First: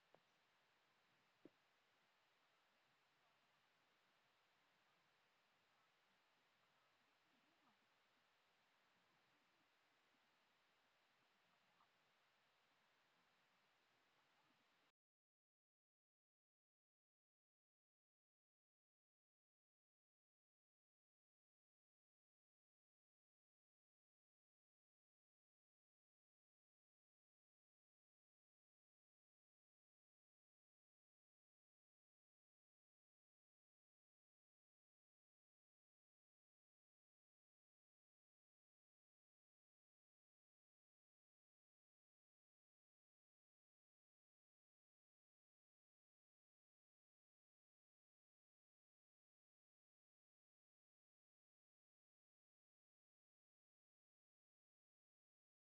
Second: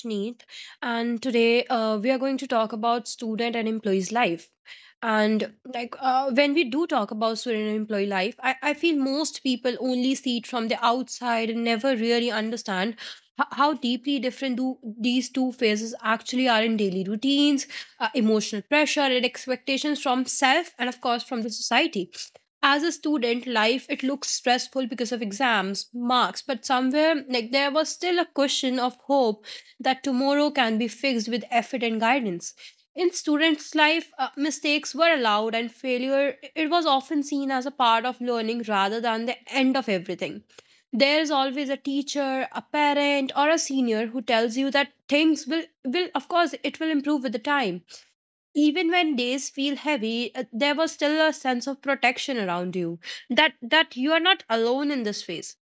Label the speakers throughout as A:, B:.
A: Ashneet, and today we are going to talk about student and employee's life. And like when we do talk about student and employee life, I feel most people only see it from the outside and never really understand how deeply different do these two phases actually are in daily routines, emotional pressure, and expectations from self, and of course from the society. As a student life, it looks stressful because of exams marks, but somewhere, like, there was still a cushion of hope that tomorrow can be fixed with effort and guidance. In students life, mistakes were allowed, and failure, it was often seen as a part of learning rather than the end of everything. There is always a teacher, a parent, or a senior who tells you that things will, of course, it will improve with the time. Even when days feel heavy, there was still a sense of protection around you, that you are not alone in this phase.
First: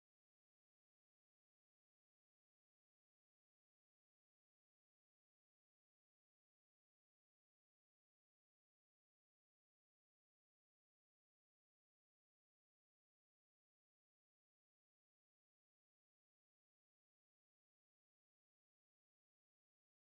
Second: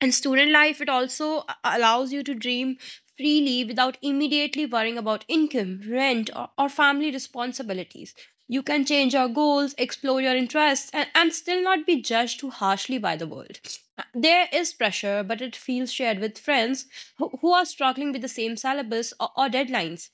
A: In student life, it also allows you to dream freely without immediately worrying about income, rent, or family responsibilities. You can change your goals, explore your interests, and still not be judged too harshly by the world. There is pressure, but it feels shared with friends who are struggling with the same syllabus or deadlines.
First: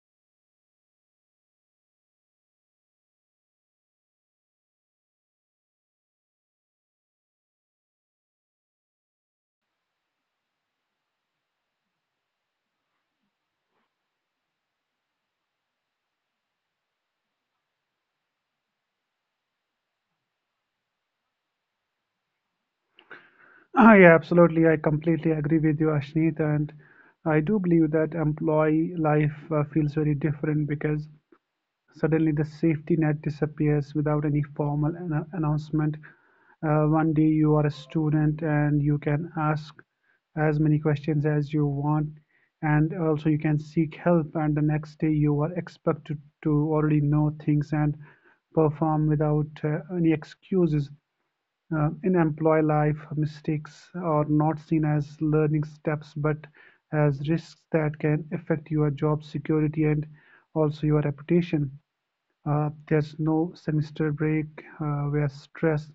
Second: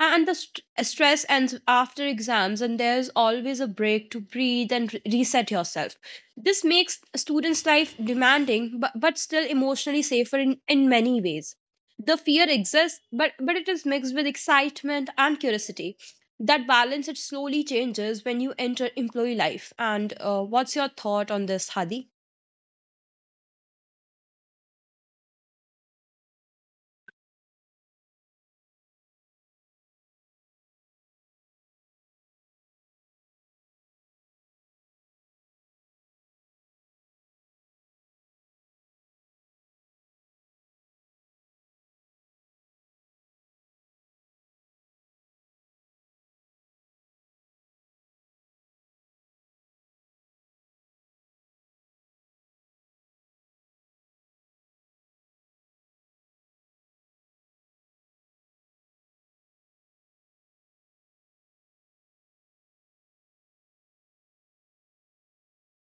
A: And the stress ends after exams, and there's always a break to breathe and reset yourself. This makes students' life demanding, but still emotionally safer in many ways. The fear exists, but it is mixed with excitement and curiosity. That balance, it slowly changes when you enter employee life. And what's your thought on this, Hadi?
B: Ah, yeah, absolutely. I completely agree with you, Ashneet. And I do believe that employee life feels very different because suddenly the safety net disappears without any formal announcement. One day you are a student and you can ask as many questions as you want, and also you can seek help. And the next day you are expected to already know things and perform without any excuses. In employee life, mistakes are not seen as learning steps but as risks that can affect your job security and also your reputation. There's no semester break where stress,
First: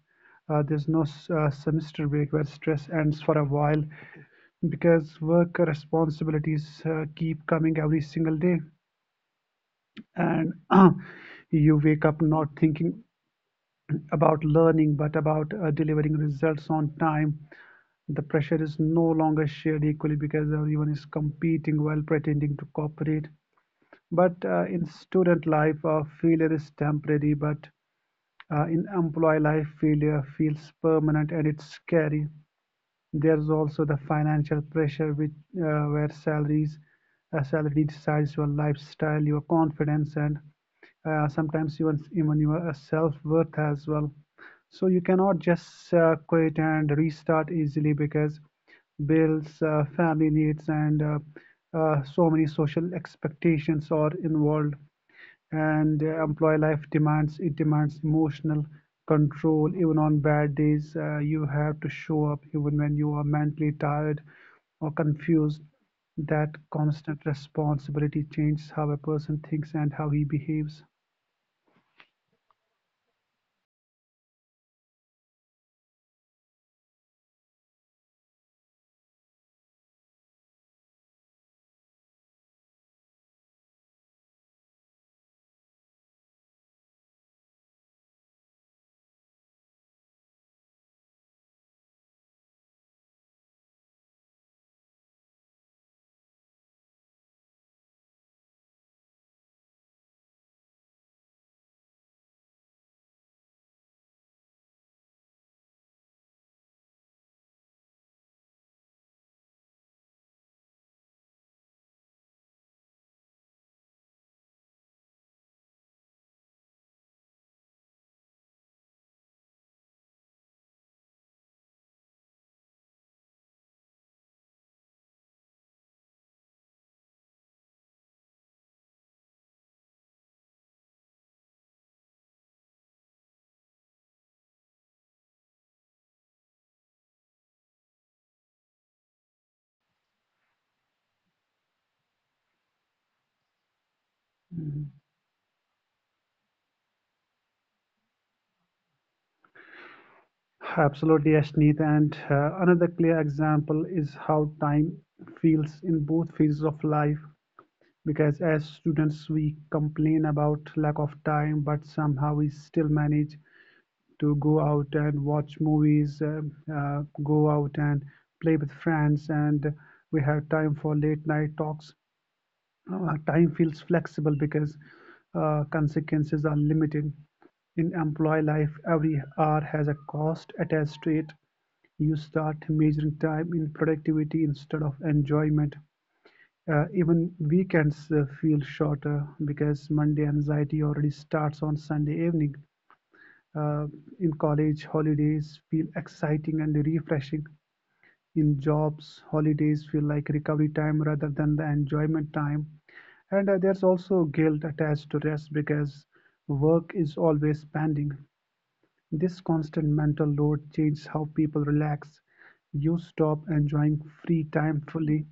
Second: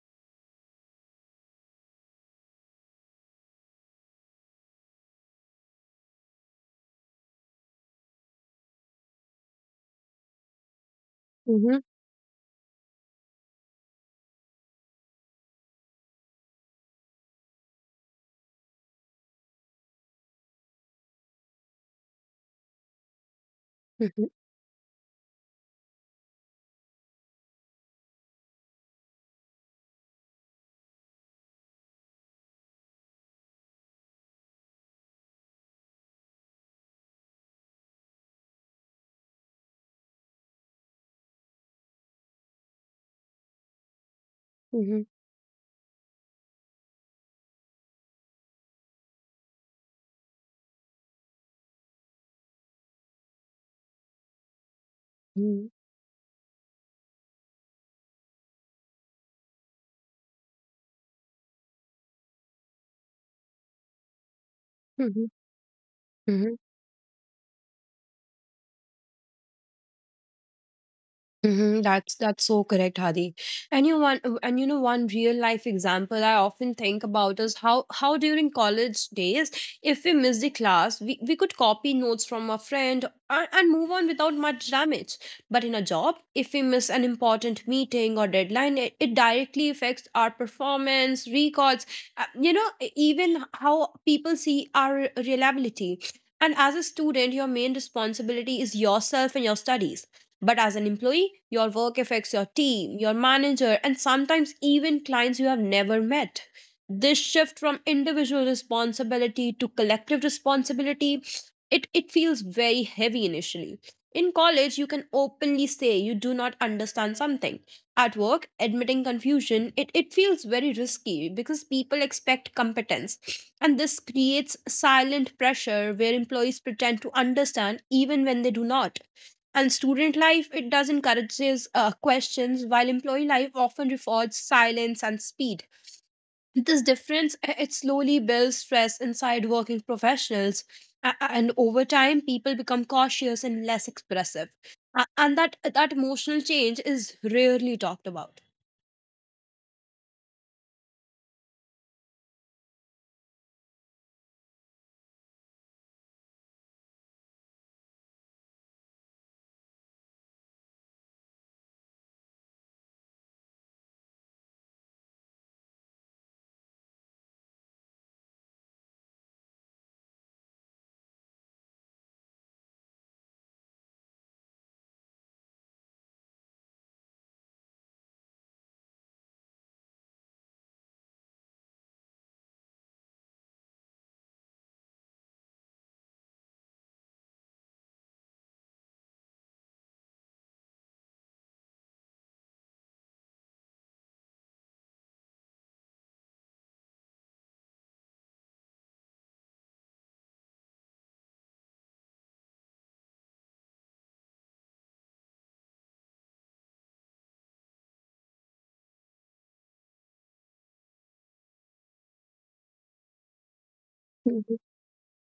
B: there's no s- semester break where stress ends for a while because work responsibilities keep coming every single day and
A: Mm-hmm.
B: you wake up not thinking about learning but about delivering results on time. The pressure is no longer shared equally because everyone is competing while pretending to cooperate.
A: Mm-hmm.
B: But in student life, failure is temporary, but in employee life, failure feels permanent and it's scary. There's also the financial pressure which where salaries salary Decides your lifestyle, your confidence, and sometimes even your self-worth as well. So you cannot just quit and restart easily because bills, family needs, and so many social expectations are involved
A: Mm-hmm.
B: and employee life demands emotional control even on bad days. You have to show up even when you are mentally tired or
A: Mm-hmm.
B: confused. That constant responsibility changes how a person thinks and how he behaves.
A: Mm-hmm, that's so correct, Hadi. And you know, one real life example I often think about is how during college days, if we missed a class, we could copy notes from a friend, and move on without much damage. But in a job, if we miss an important meeting or deadline, it directly affects our performance, records, even how people see our reliability. And as a student, your main responsibility is yourself and your studies, but as an employee, your work affects your team, your manager, and sometimes even clients you have never met. This shift from individual responsibility to collective responsibility, it feels very heavy initially. In college, you can openly say you do not understand something. At work, admitting confusion, it feels very risky because people expect competence. And this creates silent pressure where employees pretend to understand even when they do not. And student life, it does encourages questions, while employee life often rewards silence and speed. This difference, it slowly builds stress inside working professionals, and over time, people become cautious and less expressive.
B: Mhm.
A: And that emotional change is rarely talked about.
B: Absolutely, Ashneet. And another clear example is how time feels in both phases of life. Because as students, we complain about lack of time, but somehow we still manage to go out and watch movies, go out and play with friends, and we have time for late night talks. Time feels flexible because consequences are limited. In employee life, every hour has a cost attached to it. You start measuring time in productivity instead of enjoyment. Even weekends feel shorter because Monday anxiety already starts on Sunday evening. uh, in college, holidays feel exciting and refreshing. In jobs, holidays feel like recovery time rather than the enjoyment time, and there's also guilt attached to rest because work is always pending. This constant mental load changes how people relax. You stop enjoying free
A: Mhm.
B: time fully.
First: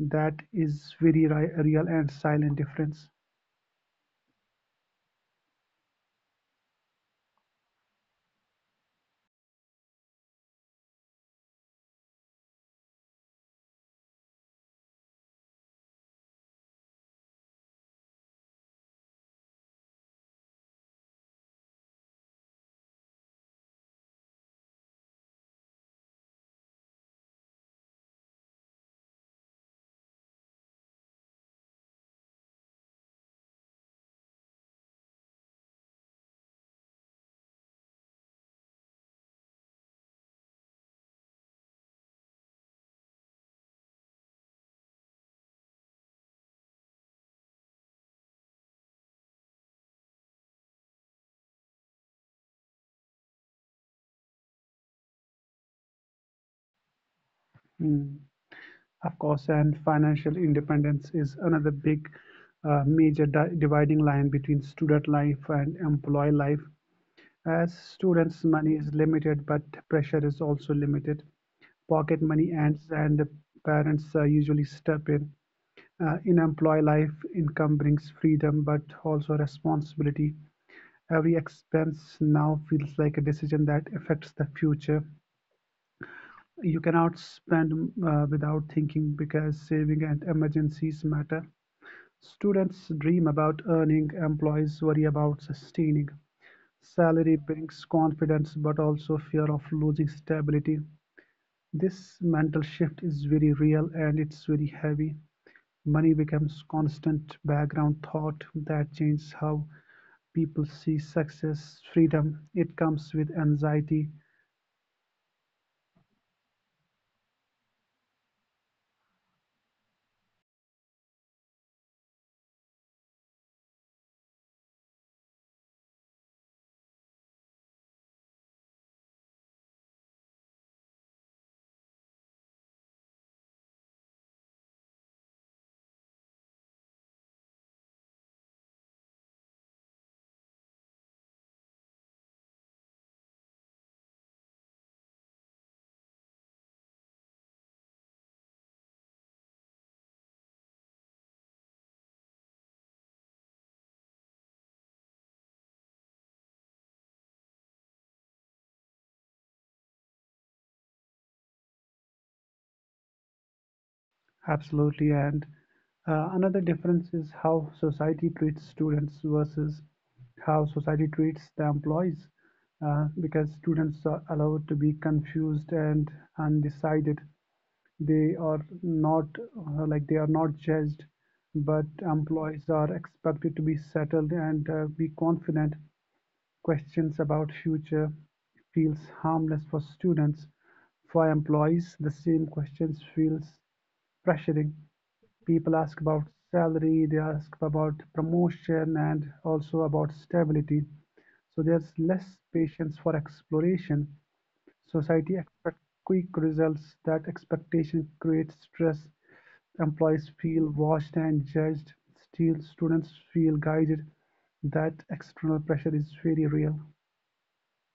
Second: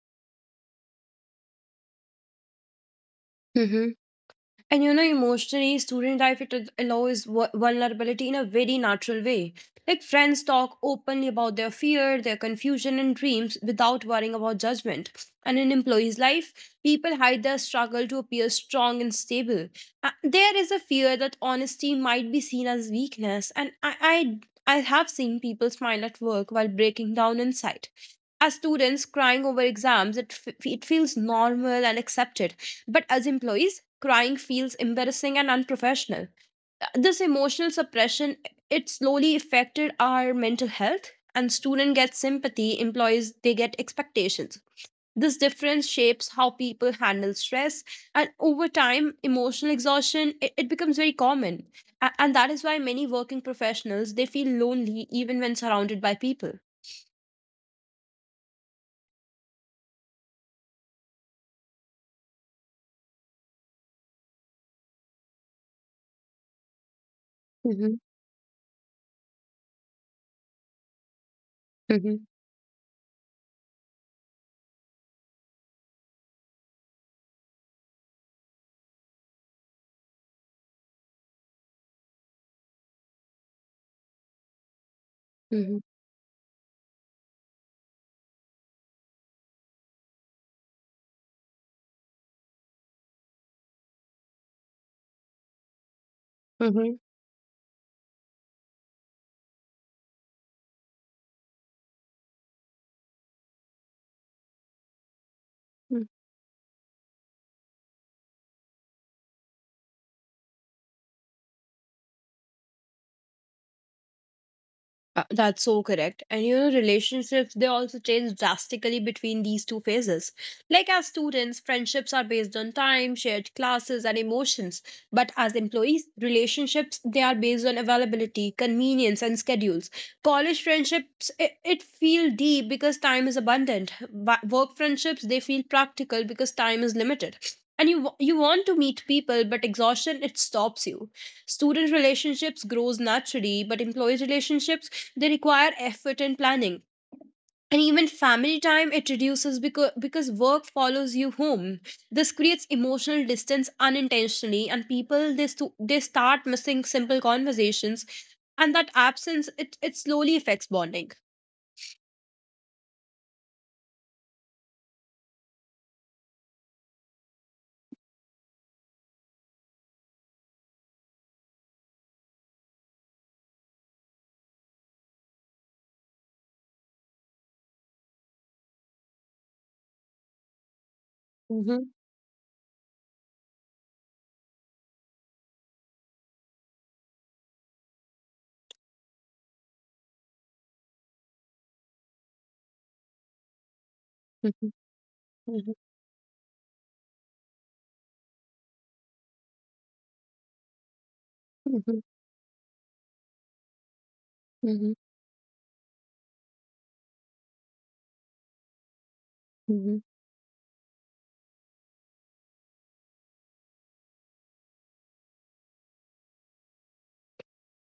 B: That is very real and silent difference.
A: Mhm. And you know, emotionally, student life it allows vulnerability in a very natural way. Like, friends talk openly about their fear, their confusion, and dreams without worrying about judgment. And in employees' life, people hide their struggle to appear strong and stable. There is a fear that honesty might be seen as weakness, and I have seen people smile at work while breaking down inside. As students, crying over exams, it feels normal and accepted, but as employees, crying feels embarrassing and unprofessional. This emotional suppression, it slowly affected our mental health, and student gets sympathy, employees they get expectations. This difference shapes how people handle stress, and over time, emotional exhaustion, it becomes very common. And that is why many working professionals they feel lonely even when surrounded by people.
B: Hmm. Of course, and financial independence is another big, major dividing line between student life and employee life. As
A: Mm-hmm,
B: students, money is limited, but pressure is also limited. Pocket
A: mm-hmm,
B: money ends, and the parents usually step in. In employee life, income brings freedom, but also responsibility. Every expense now feels like a decision that affects the future.
A: mm-hmm,
B: You cannot spend without thinking because saving and emergencies matter. Students dream about earning, employees worry about sustaining.
A: mm-hmm.
B: Salary brings confidence but also fear of losing stability. This mental shift is very real and it's very heavy. Money becomes constant background thought that changes how people see success, freedom. It comes with anxiety.
A: That's so correct. And you know, relationships, they also change drastically between these two phases. Like, as students, friendships are based on time, shared classes, and emotions. But as employees, relationships, they are based on availability, convenience, and schedules. College friendships, it feel deep because time is abundant. Work friendships, they feel practical because time is limited. And you want to meet people, but exhaustion, it stops you. Student relationships grows naturally, but employee relationships, they require effort and planning. And even family time, it reduces, because work follows you home. This creates emotional distance unintentionally, and people, they start missing simple conversations, and that absence, it slowly affects bonding.
B: Absolutely. And another difference is how society treats students versus how society treats the employees, because students are allowed to be confused and undecided. They are not they are not judged, but
A: Mm-hmm.
B: employees are expected to be settled and be confident. Questions about future feels harmless for students; for employees, the same questions feels
A: Mm-hmm.
B: pressuring.
A: Mm-hmm.
B: People ask about salary, they ask about promotion and also about stability. So there's less patience for exploration.
A: Mm-hmm.
B: Society expects quick results. That expectation creates stress.
A: Mm-hmm.
B: Employees feel watched and judged. Still, students feel guided. That external pressure is very real.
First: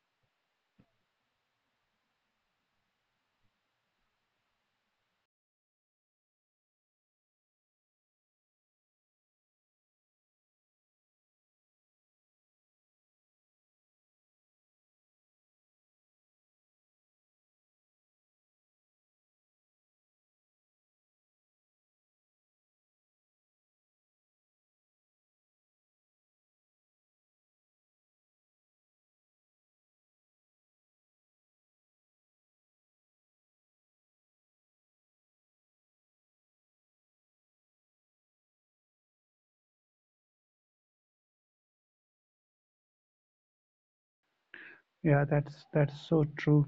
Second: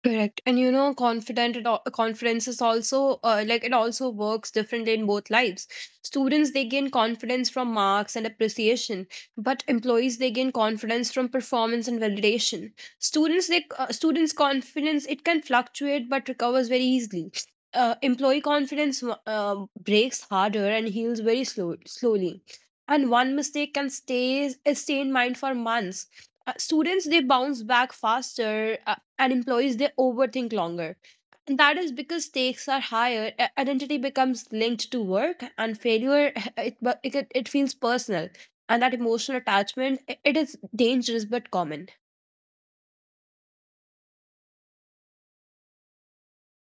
A: Correct. And you know, confidence is also, like, it also works differently in both lives. Students they gain confidence from marks and appreciation, but employees they gain confidence from performance and validation. Students confidence, it can fluctuate but recovers very easily. Employee confidence, breaks harder and heals very slowly. And one mistake can stay in mind for months. Students they bounce back faster, and employees they overthink longer, and that is because stakes are higher, identity becomes linked to work, and failure it bu- it, get- it feels personal, and that emotional attachment, it is dangerous but common.
B: Yeah, that's so true.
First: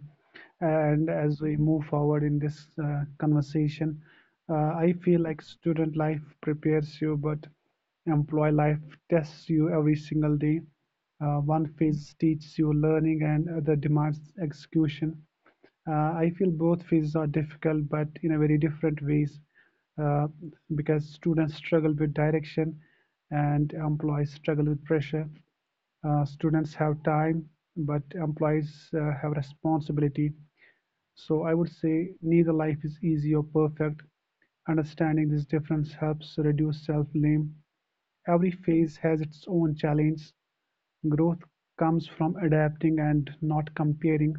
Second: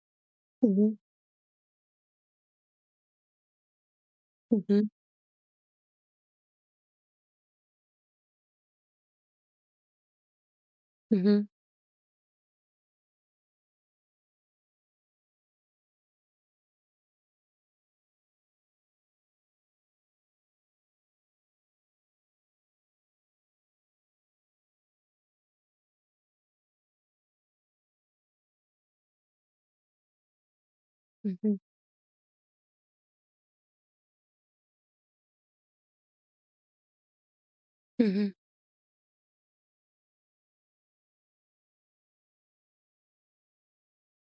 A: Mm-hmm.
B: And as we move forward in this conversation,
A: Mm-hmm.
B: I feel like student life prepares you, but employee life tests you every single day.
A: Mm-hmm.
B: One phase teaches you learning, and other demands execution. I feel both phases are difficult, but in a very different ways, uh, because students struggle with direction, and employees struggle with pressure. Students have time, but employees have responsibility. So I
A: Mm-hmm.
B: would say neither life is easy or perfect. Understanding this difference helps reduce self-blame.
A: Mm-hmm.
B: Every phase has its own challenge. Growth comes from adapting and not comparing.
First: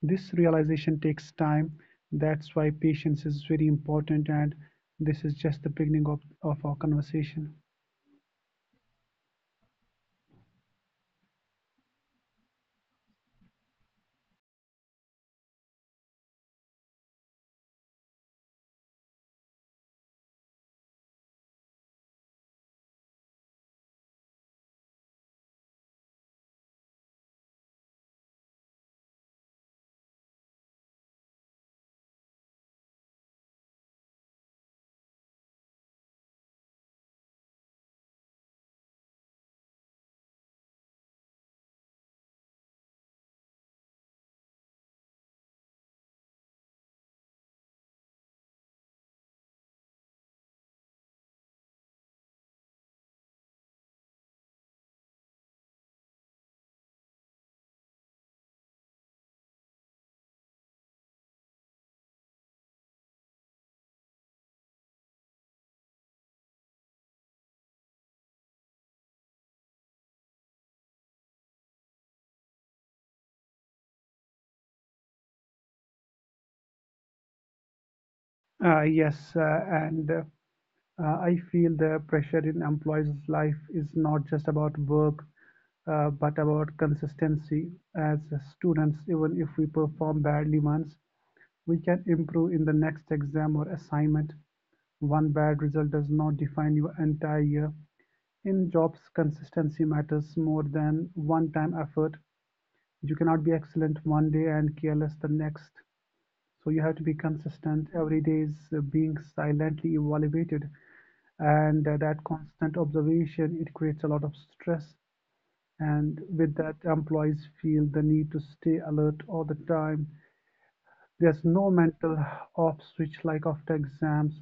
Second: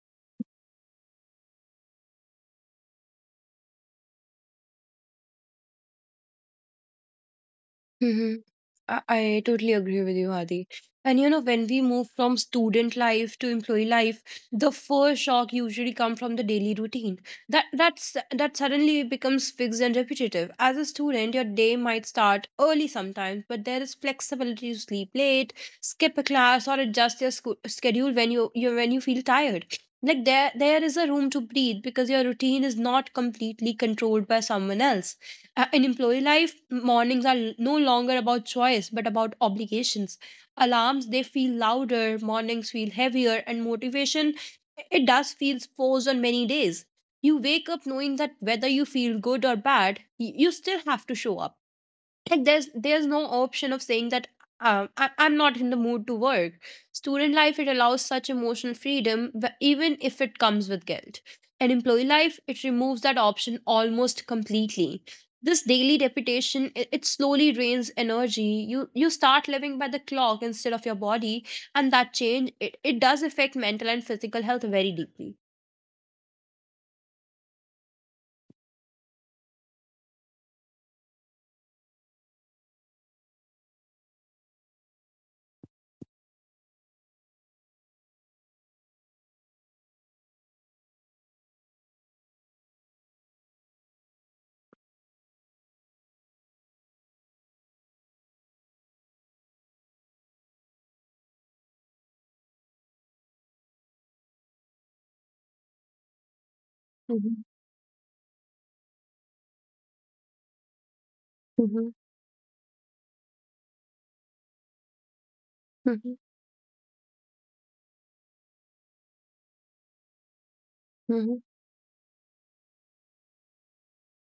B: This realization takes time. That's why patience is very important, and this is just the beginning of our conversation.
A: I totally agree with you, Adi. And you know, when we move from student life to employee life, the first shock usually comes from the daily routine. That suddenly becomes fixed and repetitive. As a student, your day might start early sometimes, but there is flexibility to sleep late, skip a class, or adjust your schedule when you feel tired. Like, there is a room to breathe because your routine is not completely controlled by someone else. Uh, in employee life, mornings are no longer about choice but about obligations. Alarms, they feel louder, mornings feel heavier, and motivation, it does feel forced on many days. You wake up knowing that whether you feel good or bad, you still have to show up. Like, there's no option of saying that, I'm not in the mood to work. Student life, it allows such emotional freedom, but even if it comes with guilt. And employee life, it removes that option almost completely. This daily repetition, it slowly drains energy. You start living by the clock instead of your body, and that change, it does affect mental and physical health very deeply.
B: Yes, and I feel the pressure in employees' life is not just about work, but about consistency. As students, even if we perform badly once, we can improve in the next exam or assignment. One bad result does not define your entire year. In jobs, consistency matters more than one time effort. You cannot be excellent one day and careless the next. So you have to be
A: Mm-hmm.
B: consistent. Every day is being silently evaluated, and
A: Mm-hmm.
B: that constant observation it creates a lot of stress. And with that, employees feel the need to stay alert all the time.
A: Mm-hmm.
B: There's no mental off switch like after exams.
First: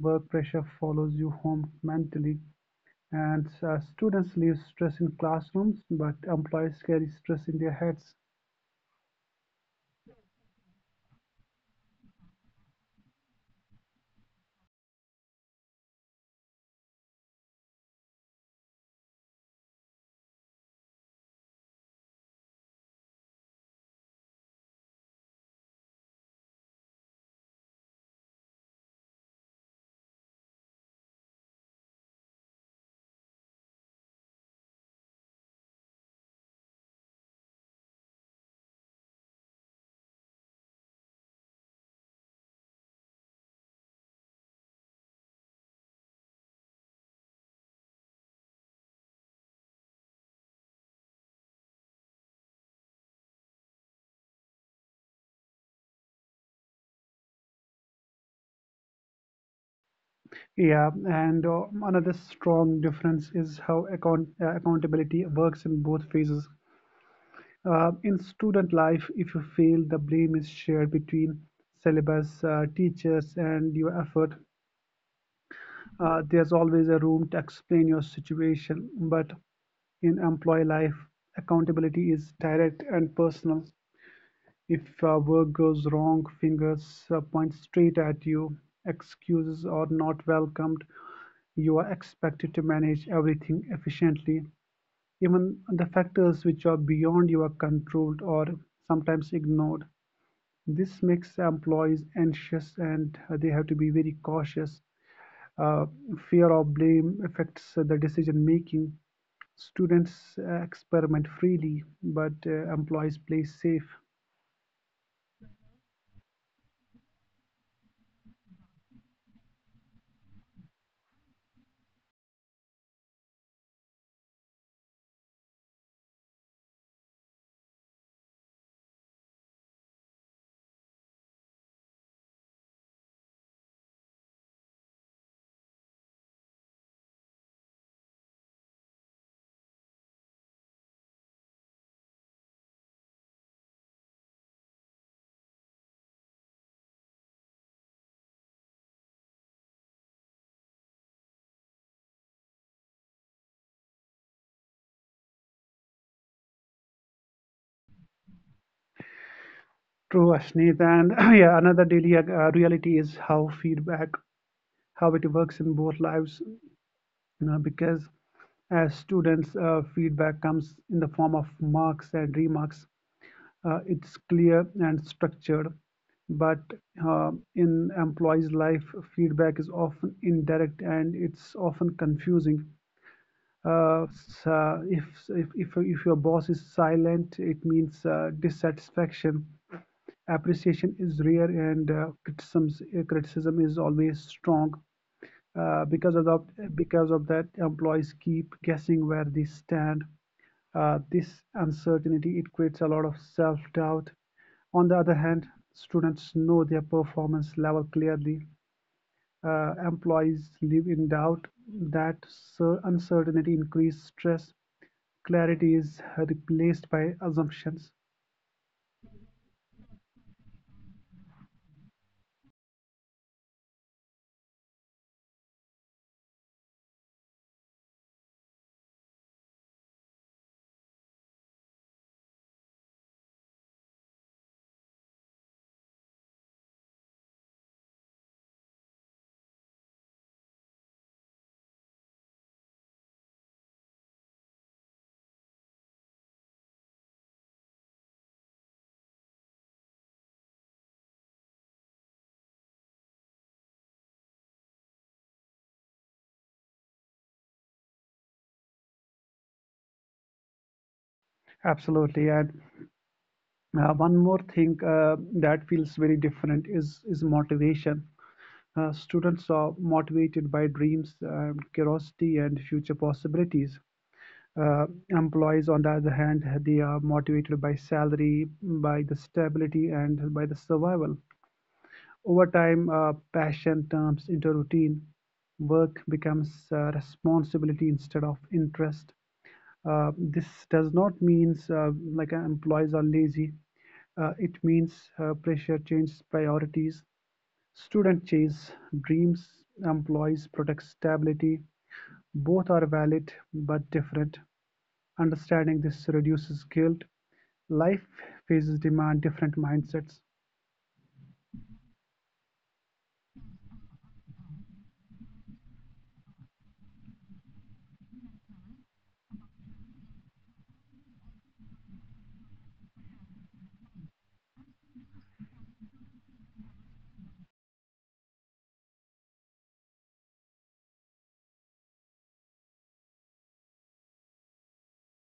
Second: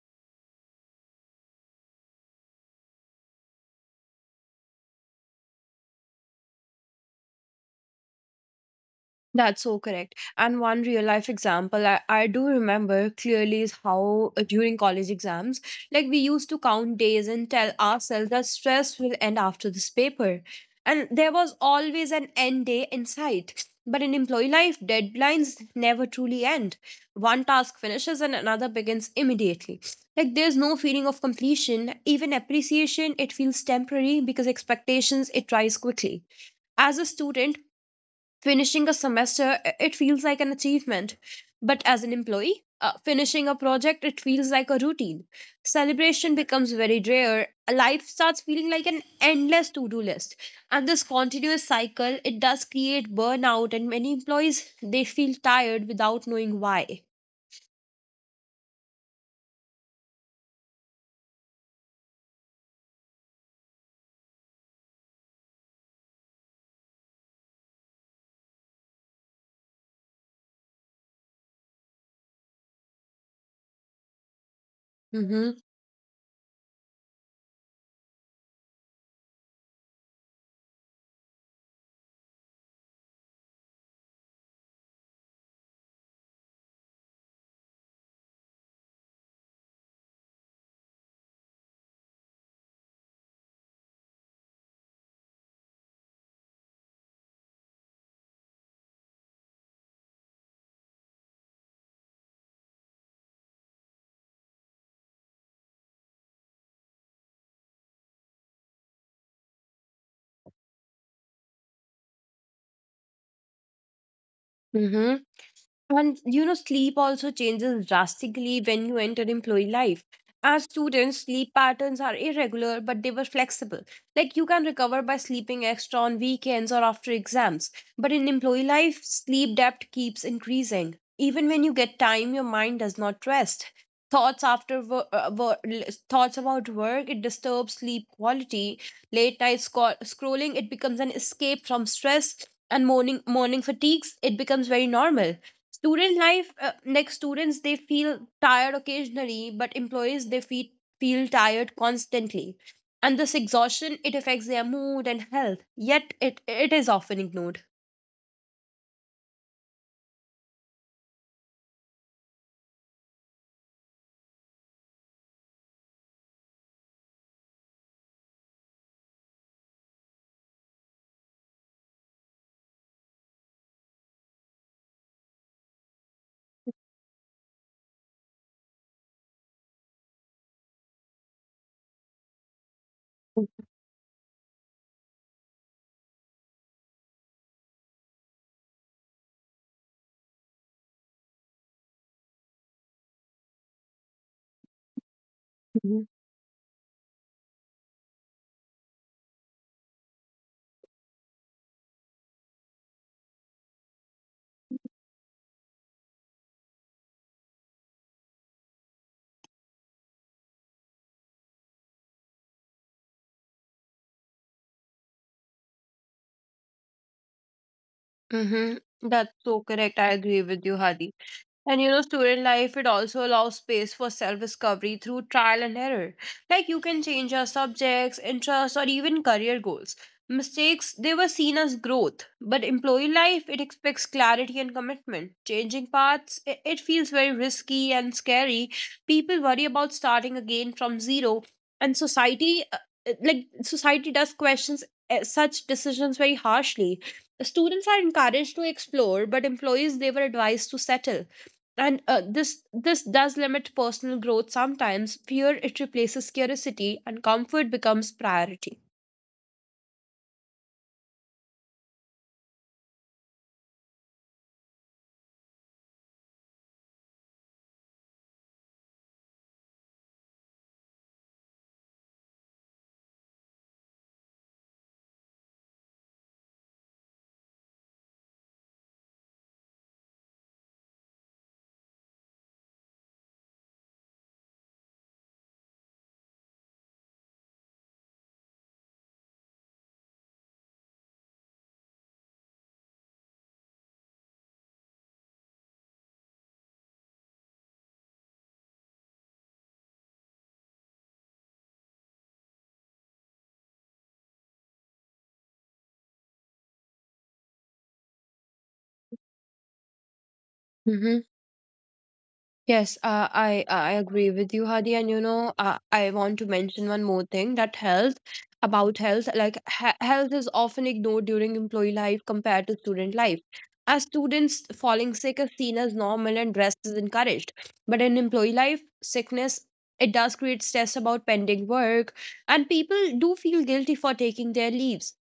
B: Work pressure follows you home mentally, and students leave stress in classrooms, but employees carry stress in their heads.
A: That's so correct. And one real life example I do remember clearly is how, during college exams, like, we used to count days and tell ourselves that stress will end after this paper. And there was always an end day in sight. But in employee life, deadlines never truly end. One task finishes and another begins immediately. Like, there's no feeling of completion, even appreciation, it feels temporary because expectations, it rise quickly. As a student, finishing a semester, it feels like an achievement. But as an employee, finishing a project, it feels like a routine. Celebration becomes very rare. Life starts feeling like an endless to do list. And this continuous cycle, it does create burnout, and many employees, they feel tired without knowing why.
B: Yeah, and another strong difference is how accountability works in both phases. In student life, if you fail, the blame is shared between syllabus, teachers, and your effort.
A: Mm-hmm.
B: There's always a room to explain your situation, but in employee life, accountability is direct and personal. If a work goes wrong, fingers point straight at you, excuses are not welcomed, you are expected to manage everything efficiently. Even the factors which are beyond your control are sometimes ignored. This makes employees anxious and they have to be very cautious. Uh, Fear of blame affects the decision making. Students experiment freely, but employees play safe.
A: Mm-hmm. And you know, sleep also changes drastically when you enter employee life. As students, sleep patterns are irregular, but they were flexible. Like, you can recover by sleeping extra on weekends or after exams. But in employee life, sleep debt keeps increasing. Even when you get time, your mind does not rest. Thoughts after wo- wo- l- thoughts about work, it disturbs sleep quality. Late night scrolling, it becomes an escape from stress, and morning fatigues, it becomes very normal. Student life, like, students they feel tired occasionally, but employees they feel tired constantly, and this exhaustion, it affects their mood and health, yet it is often ignored.
B: True, Ashneet. And yeah, another daily reality is how feedback, how it works in both lives, you know, because as students, feedback comes in the form of marks and remarks. It's clear and structured, but uh, in employees' life, feedback is often indirect and it's often confusing. Uh, s- uh, if, if your boss is silent, it means dissatisfaction. Appreciation is rare and criticism is always strong. Uh, because of the, because of that, employees keep guessing where they stand. This uncertainty it creates a lot of self-doubt. On the other hand, students know their performance level clearly. Employees live in doubt. That uncertainty increases stress. Clarity is replaced by assumptions.
A: Mm-hmm. That's so correct. I agree with you, Hadi. And you know, student life, it also allows space for self discovery through trial and error. Like, you can change your subjects, interests, or even career goals. Mistakes, they were seen as growth. But employee life, it expects clarity and commitment. Changing paths, it feels very risky and scary. People worry about starting again from zero. And society, like, society does questions such decisions very harshly. Students are encouraged to explore, but employees, they were advised to settle. And this does limit personal growth. Sometimes fear, it replaces curiosity, and comfort becomes priority.
B: Absolutely. And one more thing that feels very different is motivation. Students are motivated by dreams, curiosity, and future possibilities. Employees, on the other hand, they are motivated by salary, by the stability, and by the survival. Over time, passion turns into routine. Work becomes responsibility instead of interest. This does not mean employees are lazy. It means pressure changes priorities. Student chase dreams. Employees protect stability. Both are valid but different. Understanding this reduces guilt. Life faces demand different mindsets.
A: Yes, I agree with you, Hadi. And you know, I want to mention one more thing, that health, about health, like he- health is often ignored during employee life compared to student life. As students, falling sick is seen as normal and rest is encouraged. But in employee life, sickness it does create stress about pending work, and people do feel guilty for taking their leaves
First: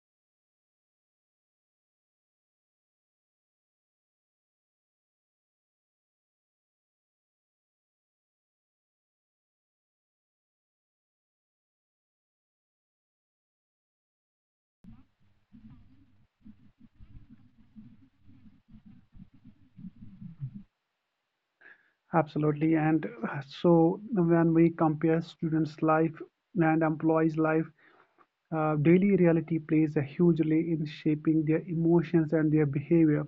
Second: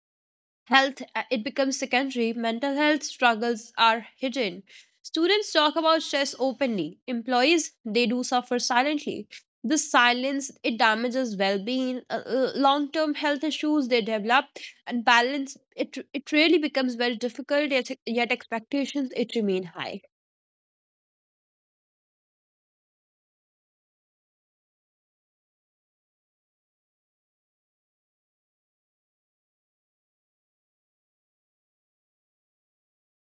A: health it becomes secondary mental health struggles are hidden students talk about stress openly employees they do suffer silently this silence it damages well-being long-term health issues they develop and balance it really becomes very difficult yet expectations it remain high
B: Absolutely. And so when we compare students' life and employees' life, daily reality plays a huge role in shaping their emotions and their behavior.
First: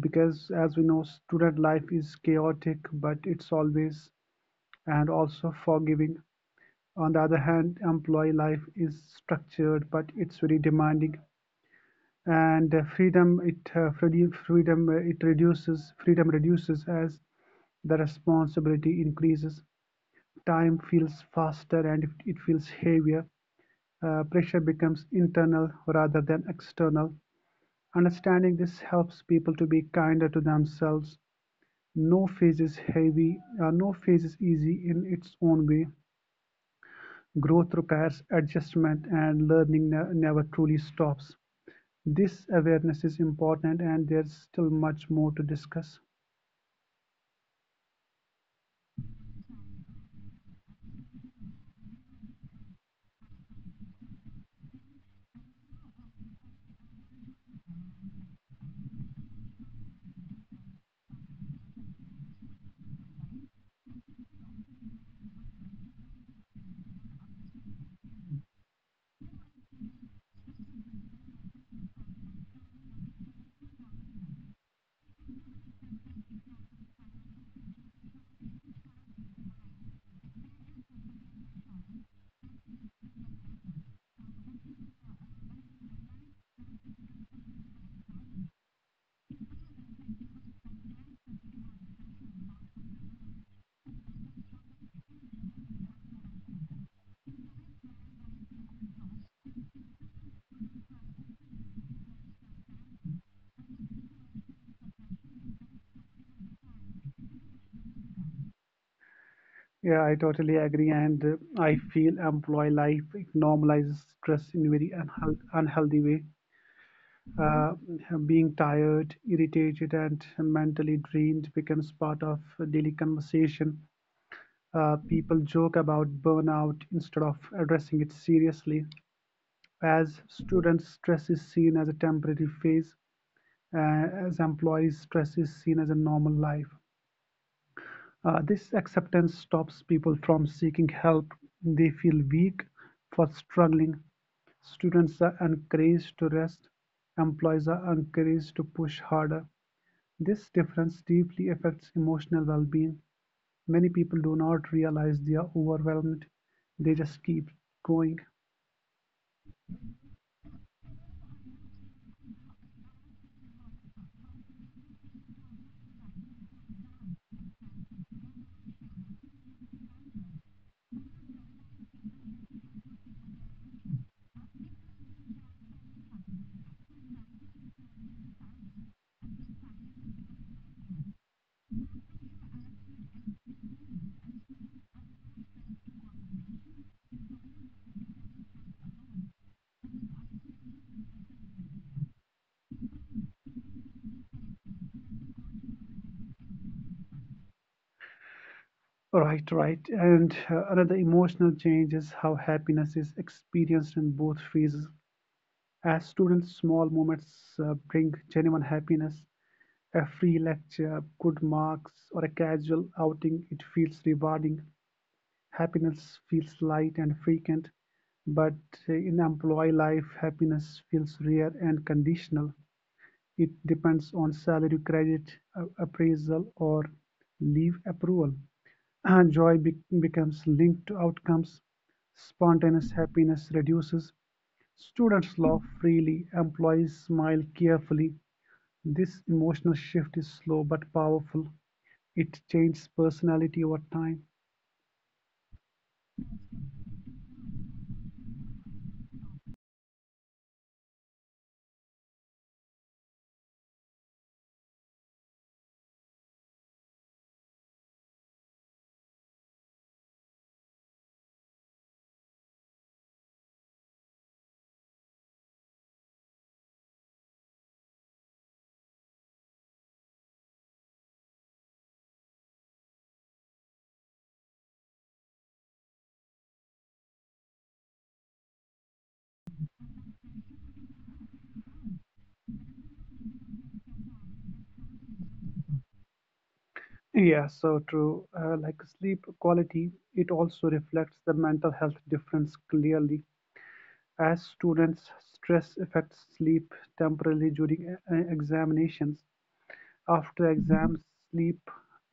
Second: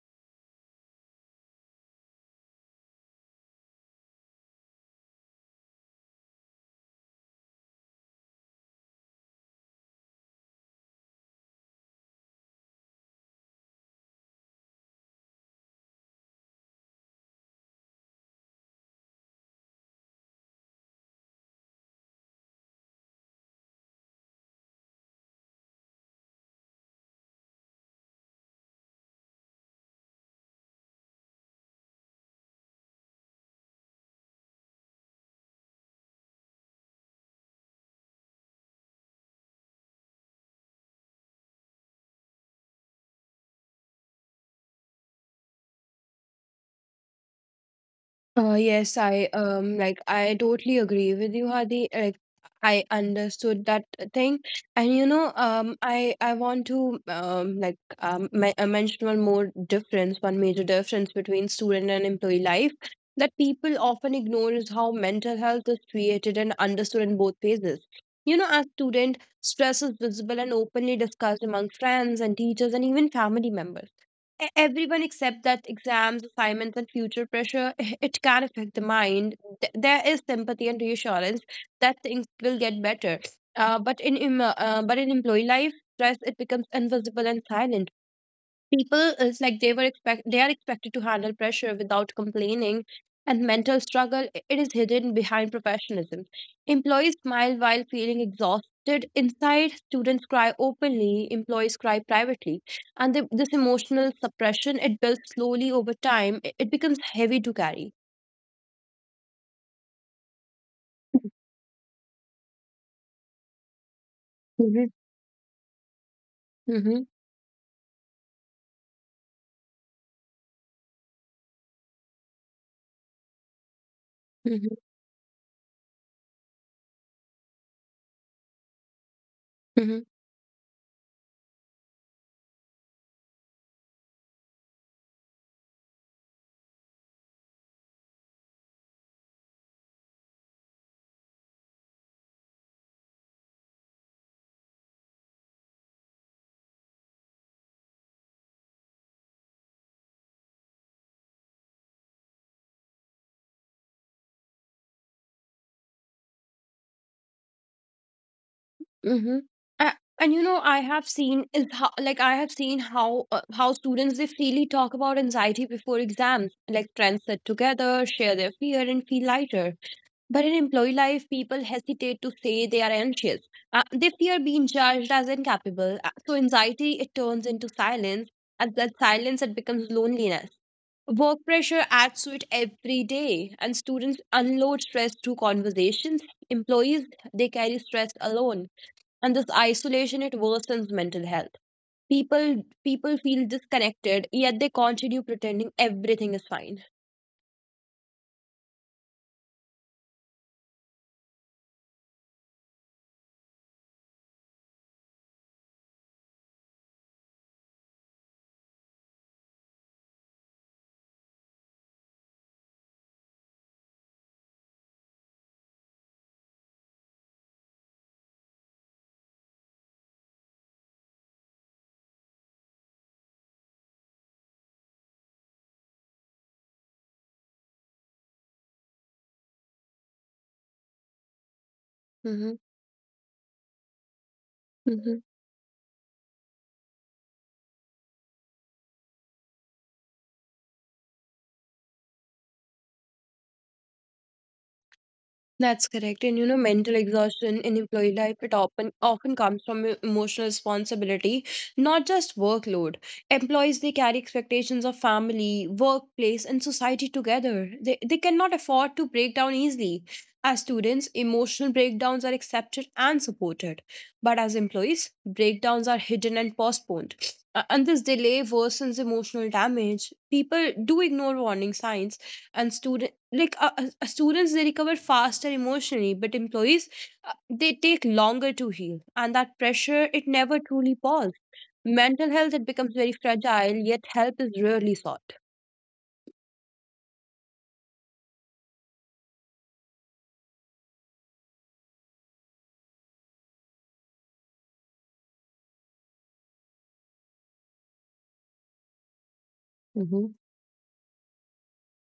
B: Because as we know, student life is chaotic, but it's always and also forgiving. On the other hand, employee life is structured, but it's very demanding. And freedom, it freedi- freedom, it reduces. Freedom reduces as the responsibility increases. Time feels faster and it feels heavier. Pressure becomes internal rather than external. Understanding this helps people to be kinder to themselves. No phase is heavy, no phase is easy in its own way. Growth requires adjustment, and learning never truly stops. This awareness is important, and there's still much more to discuss.
A: Yes, I like I totally agree with you, Hadi. Like I understood that thing, and you know, I want to mention one more difference, one major difference between student and employee life that people often ignore is how mental health is treated and understood in both phases. You know, as student, stress is visible and openly discussed among friends and teachers and even family members everyone except that exams, assignments, and future pressure, it can affect the mind. There is sympathy and reassurance that things will get better. Uh, but in em- but in employee life, stress it becomes invisible and silent people it's like they are expected to handle pressure without complaining and mental struggle it is hidden behind professionalism employees smile while feeling exhausted inside students cry openly employees cry privately and this emotional suppression it builds slowly over time it becomes heavy to carry.
B: Yeah, I totally agree, and I feel employee life normalizes stress in a very
A: Hmm.
B: unhealthy way.
A: Hmm.
B: Uh, Being tired, irritated, and mentally drained becomes part of daily conversation. People joke about burnout instead of addressing it seriously.
A: Hmm.
B: As students, stress is seen as a temporary phase, as employees, stress is seen as a normal life. This acceptance stops people from seeking help. They feel weak for struggling. Students are encouraged to rest, employees are encouraged to push harder. This difference deeply affects emotional well-being; many people do not realize they are overwhelmed, they just keep going.
A: Mhm. And you know I have seen is how like I have seen how students they freely talk about anxiety before exams like friends sit together share their fear and feel lighter but in employee life people hesitate to say they are anxious they fear being judged as incapable. So anxiety it turns into silence and that silence it becomes loneliness work pressure adds to it every day and students unload stress through conversations employees they carry stress alone and this isolation it worsens mental health people people feel disconnected yet they continue pretending everything is fine.
B: Right, right. And another emotional change is how happiness is experienced in both phases. As students, small moments bring genuine happiness. A free lecture, good marks, or a casual outing, it feels rewarding. Happiness feels light and frequent, but in employee life, happiness feels rare and conditional. It depends on salary credit, appraisal, or leave approval. And joy becomes linked to outcomes. Spontaneous happiness reduces.
A: Mm-hmm.
B: Students laugh freely, employees smile carefully. This emotional shift is slow but powerful. It changes personality over time.
A: That's correct. And you know, mental exhaustion in employee life, it often often comes from emotional responsibility, not just workload. Employees they carry expectations of family, workplace, and society together. They cannot afford to break down easily. As students, emotional breakdowns are accepted and supported. But as employees, breakdowns are hidden and postponed. And this delay worsens emotional damage. People do ignore warning signs and students students they recover faster emotionally but employees they take longer to heal and that pressure it never truly paused mental health it becomes very fragile yet help is rarely sought.
B: Yeah, so true. Like sleep quality, it also reflects the mental health difference clearly. As students, stress affects sleep temporarily during examinations.
A: Hmm.
B: After exams, sleep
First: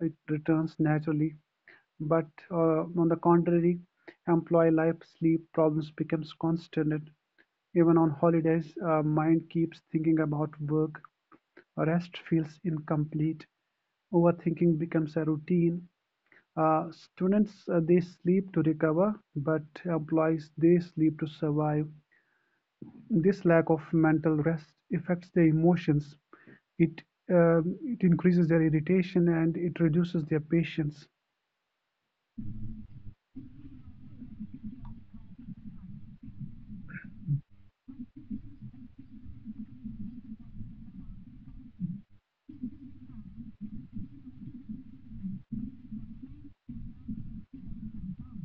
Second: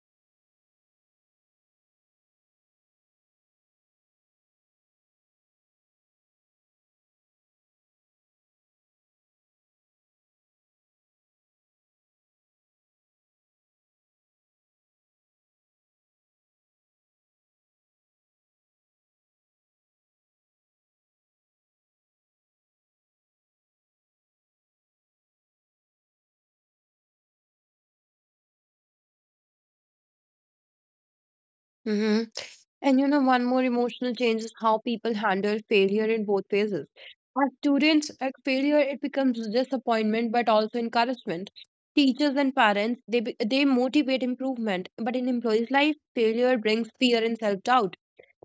B: it returns naturally. But on the contrary, employee life sleep problems becomes constant. Even on holidays, mind keeps thinking about work. Rest feels incomplete. Overthinking becomes a routine. Students they sleep to recover, but employees they sleep to survive. This lack of mental rest affects their emotions. It it increases their irritation and it reduces their patience.
A: Hmm. And you know, one more emotional change is how people handle failure in both phases. As students, at failure it becomes disappointment but also encouragement. Teachers and parents they motivate improvement, but in employees' life, failure brings fear and self doubt.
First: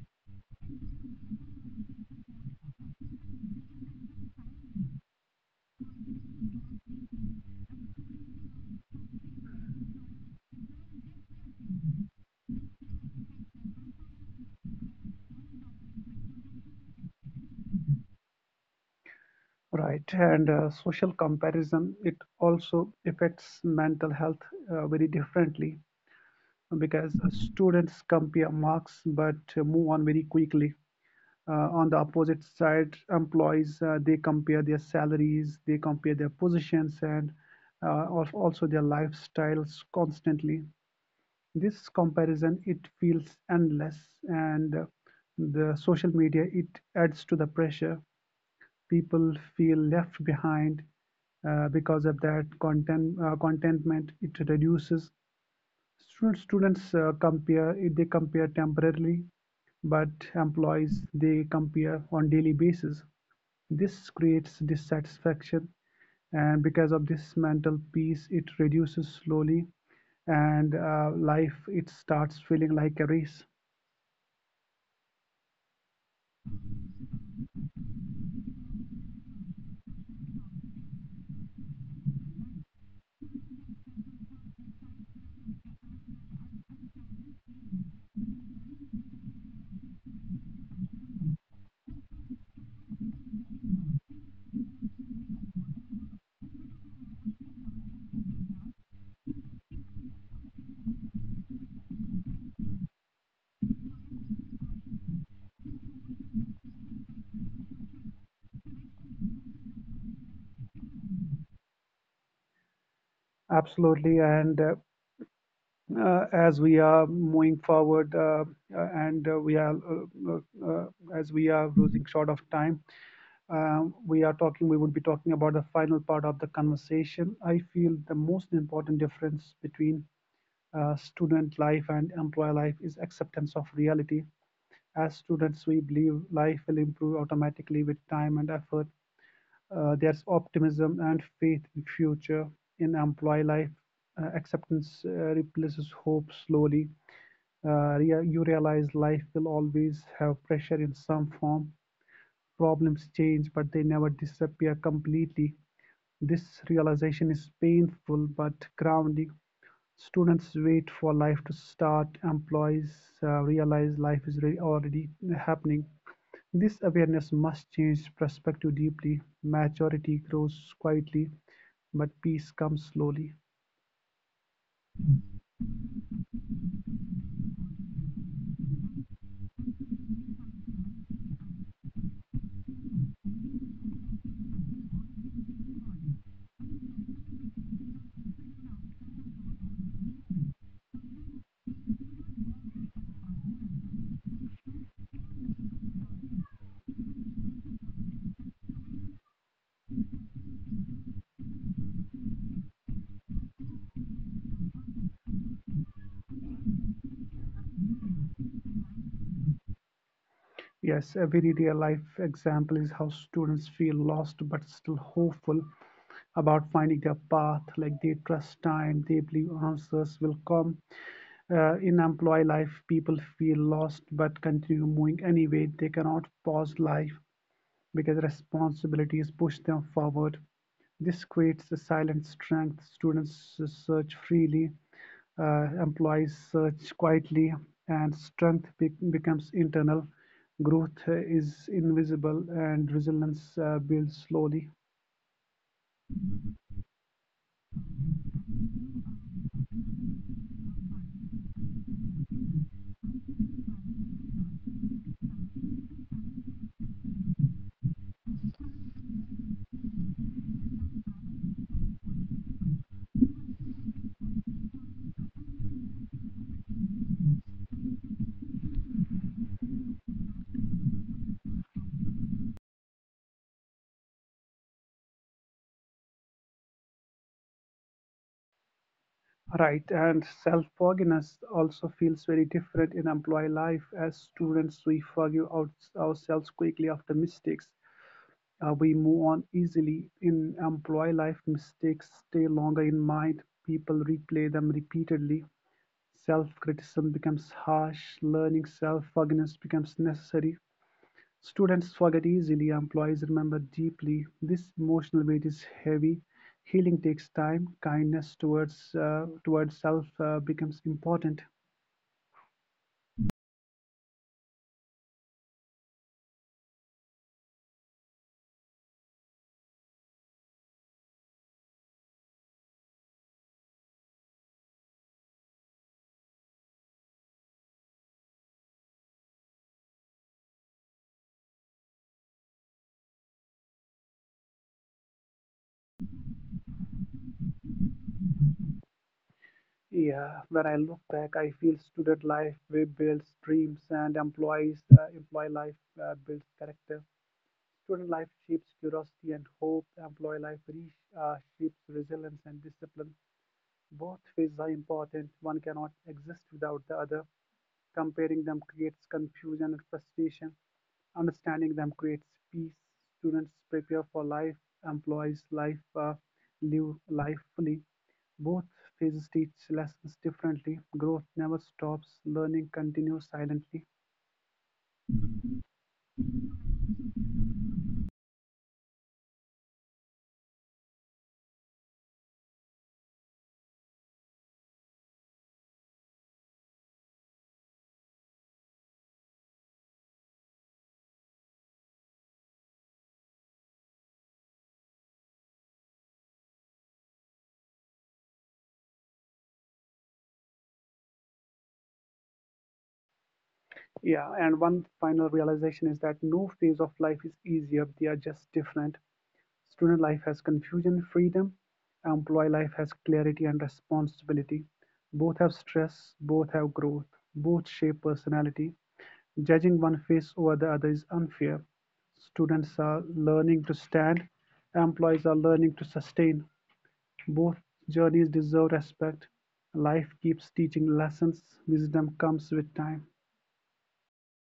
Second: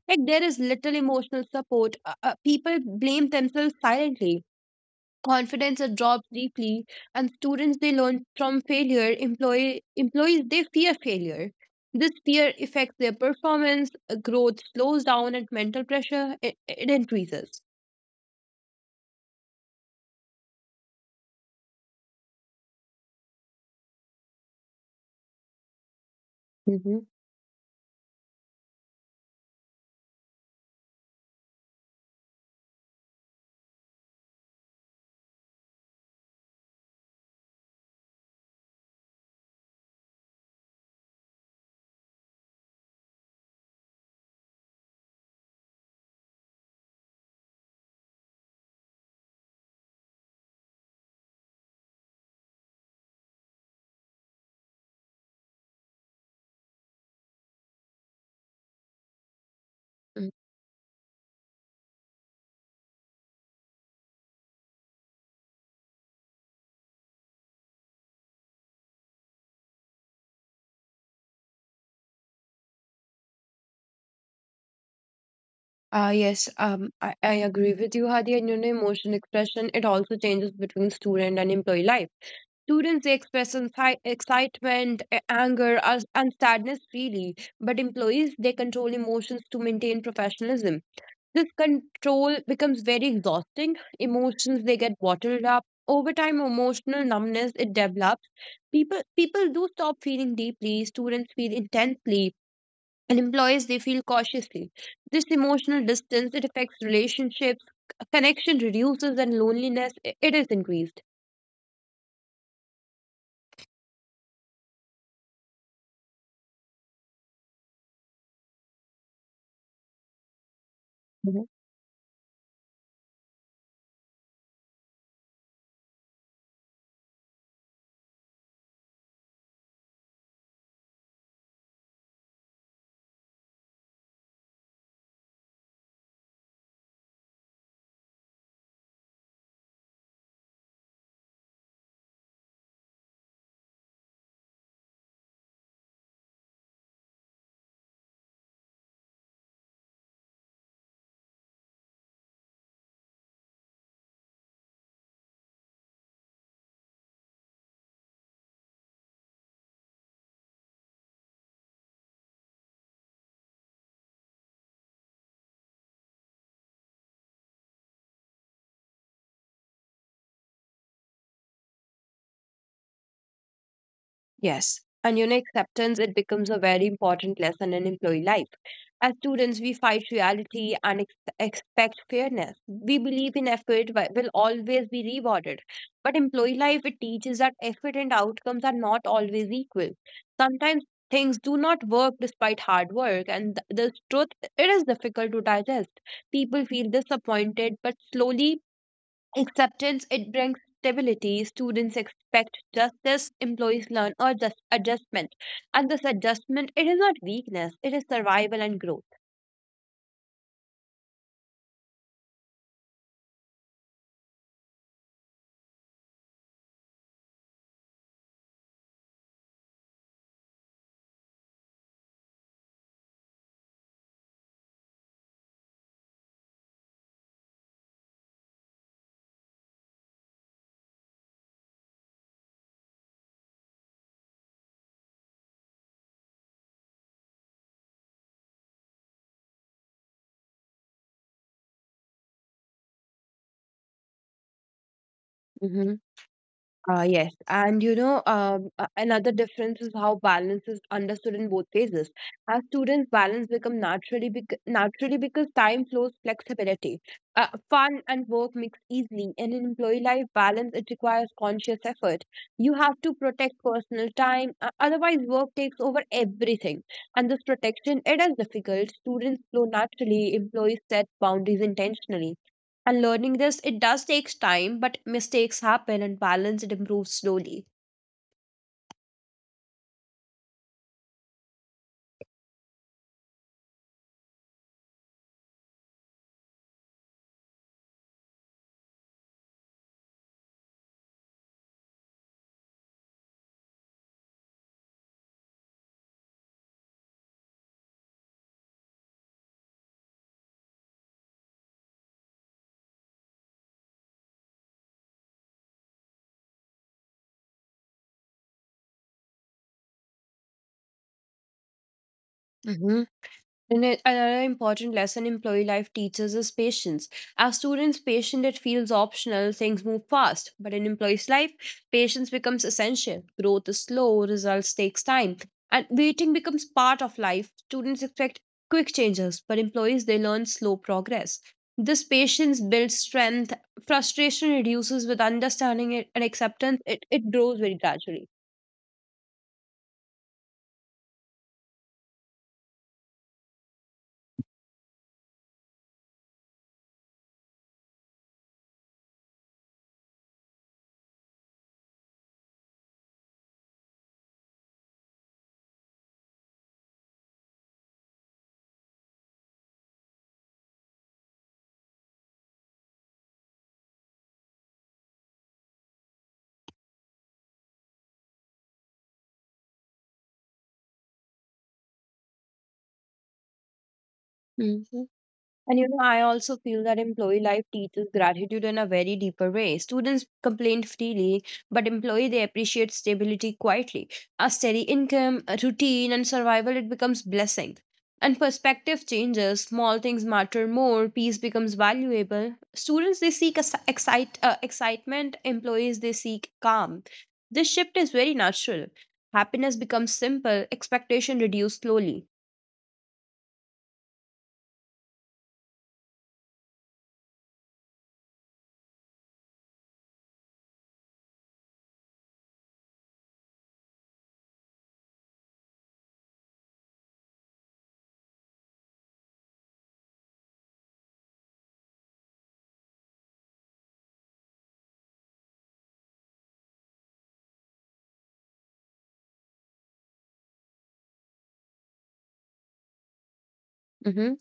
A: Like there is little emotional support. People blame themselves silently confidence drops deeply and students they learn from failure employees they fear failure this fear affects their performance growth slows down and mental pressure it increases.
B: Right, and social comparison it also affects mental health very differently
A: Hmm.
B: because students compare marks but move on very quickly. On the opposite side employees they compare their salaries, they compare their positions, and uh, also their lifestyles constantly. This comparison it feels endless, and the social media it adds to the pressure. People feel left behind because of that contentment it reduces. Should students compare, they compare temporarily, but
A: Mm.
B: employees, they compare on daily basis. This creates dissatisfaction, and because of this mental peace, it reduces slowly, and life, it starts feeling like a race.
A: Yes, I agree with you, Hadi, and you know, emotion expression, it also changes between student and employee life. Students they express excitement, anger, and sadness freely, but employees they control emotions to maintain professionalism. This control becomes very exhausting. Emotions they get bottled up. Over time, emotional numbness it develops. People do stop feeling deeply. Students feel intensely, and employees they feel cautiously. This emotional distance it affects relationships. Connection reduces, and loneliness it is increased.
B: Absolutely. And as we are moving forward, and we are, uh, uh, as we are losing short of time, we would be talking about the final part of the conversation. I feel the most important difference between student life and employee life is acceptance of reality. As students, we believe life will improve automatically with time and effort. There's optimism and faith in future. In employee life, acceptance replaces hope slowly. Uh, you realize life will always have pressure in some form. Problems change, but they never disappear completely. This realization is painful but grounding. Students wait for life to start, employees realize life is already happening. This awareness must change perspective deeply. Maturity grows quietly, but peace comes slowly.
A: Yes. And you know, acceptance, it becomes a very important lesson in employee life. As students, we fight reality and expect fairness. We believe in effort will always be rewarded. But employee life, it teaches that effort and outcomes are not always equal. Sometimes things do not work despite hard work, and the truth, it is difficult to digest. People feel disappointed, but slowly acceptance, it brings stability. Students expect justice, employees learn or just adjustment. And this adjustment, it is not weakness, it is survival and growth.
B: Yes, every real life example is how students feel lost but still hopeful about finding their path. Like they trust time, they believe answers will come. In employee life, people feel lost but continue moving anyway. They cannot pause life because responsibilities push them forward. This creates a silent strength. Students search freely, employees search quietly, and strength becomes internal. Growth is invisible, and resilience builds slowly.
A: Mhm. Yes, and you know, another difference is how balance is understood in both phases. As students, balance become naturally because time flows flexibility. Fun and work mix easily, and in employee life, balance it requires conscious effort. You have to protect personal time, otherwise work takes over everything. And this protection, it is difficult. Students flow naturally, employees set boundaries intentionally. And learning this, it does takes time, but mistakes happen and balance it improves slowly.
B: Right, and self-forgiveness also feels very different in employee life. As students, ourselves quickly after mistakes. We move on easily. In employee life, mistakes stay longer in mind. People replay them repeatedly. Self-criticism becomes harsh. Learning self-forgiveness becomes necessary. Students forget easily, employees remember deeply. This emotional weight is heavy. Healing takes time. Kindness towards self becomes important.
A: And another important lesson employee life teaches is patience. As students, patient it feels optional, things move fast. But in employees' life, patience becomes essential. Growth is slow, results takes time. And waiting becomes part of life. Students expect quick changes, but employees they learn slow progress. This patience builds strength, frustration reduces with understanding it and acceptance, it grows very gradually.
B: Yeah, when I look back, I feel student life we builds dreams, and employee life builds character. Student life shapes curiosity and hope. Employee life uh, shapes resilience and discipline. Both fields are important; one cannot exist without the other. Comparing them creates confusion and frustration. Understanding them creates peace. Students prepare for life, employees life live lifefully. Both phases teach lessons differently. Growth never stops, learning continues silently.
A: And you know, I also feel that employee life teaches gratitude in a very deeper way. Students complain freely, but employee they appreciate stability quietly. A steady income, a routine, and survival it becomes blessing. And perspective changes. Small things matter more. Peace becomes valuable. Students they seek excitement. Employees they seek calm. This shift is very natural. Happiness becomes simple. Expectation reduce slowly.
B: Yeah, and one final realization is that no phase of life is easier, they are just different. Student life has confusion, freedom. Employee life has clarity and responsibility. Both have stress, both have growth, both shape personality. Judging one face over the other is unfair. Students are learning to stand, employees are learning to sustain. Both journeys deserve respect. Life keeps teaching lessons, wisdom comes with time.
A: Mhm.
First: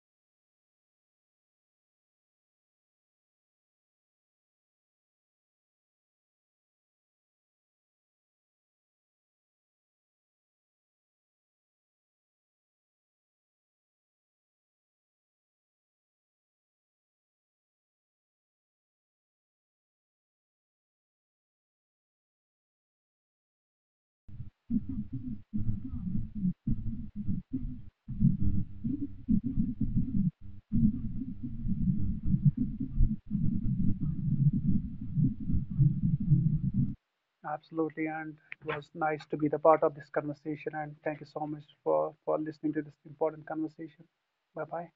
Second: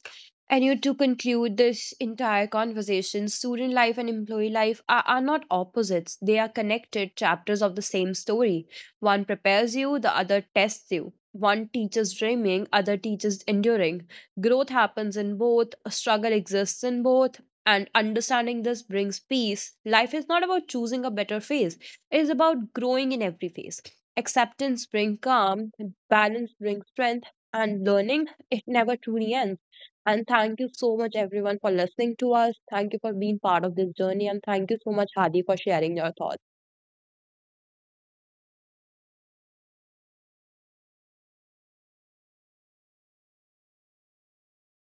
A: And you to conclude this entire conversation, student life and employee life are not opposites. They are connected chapters of the same story. One prepares you, the other tests you. One teaches dreaming, other teaches enduring. Growth happens in both, a struggle exists in both, and understanding this brings peace. Life is not about choosing a better phase, it is about growing in every phase. Acceptance brings calm, balance brings strength, and learning, it never truly ends. And thank you so much, everyone, for listening to us. Thank you for being part of this journey. And thank you so much, Hadi, for sharing your thoughts.
B: Absolutely, and it was nice to be the part of this conversation. And thank you so much for listening to this important conversation. Bye bye.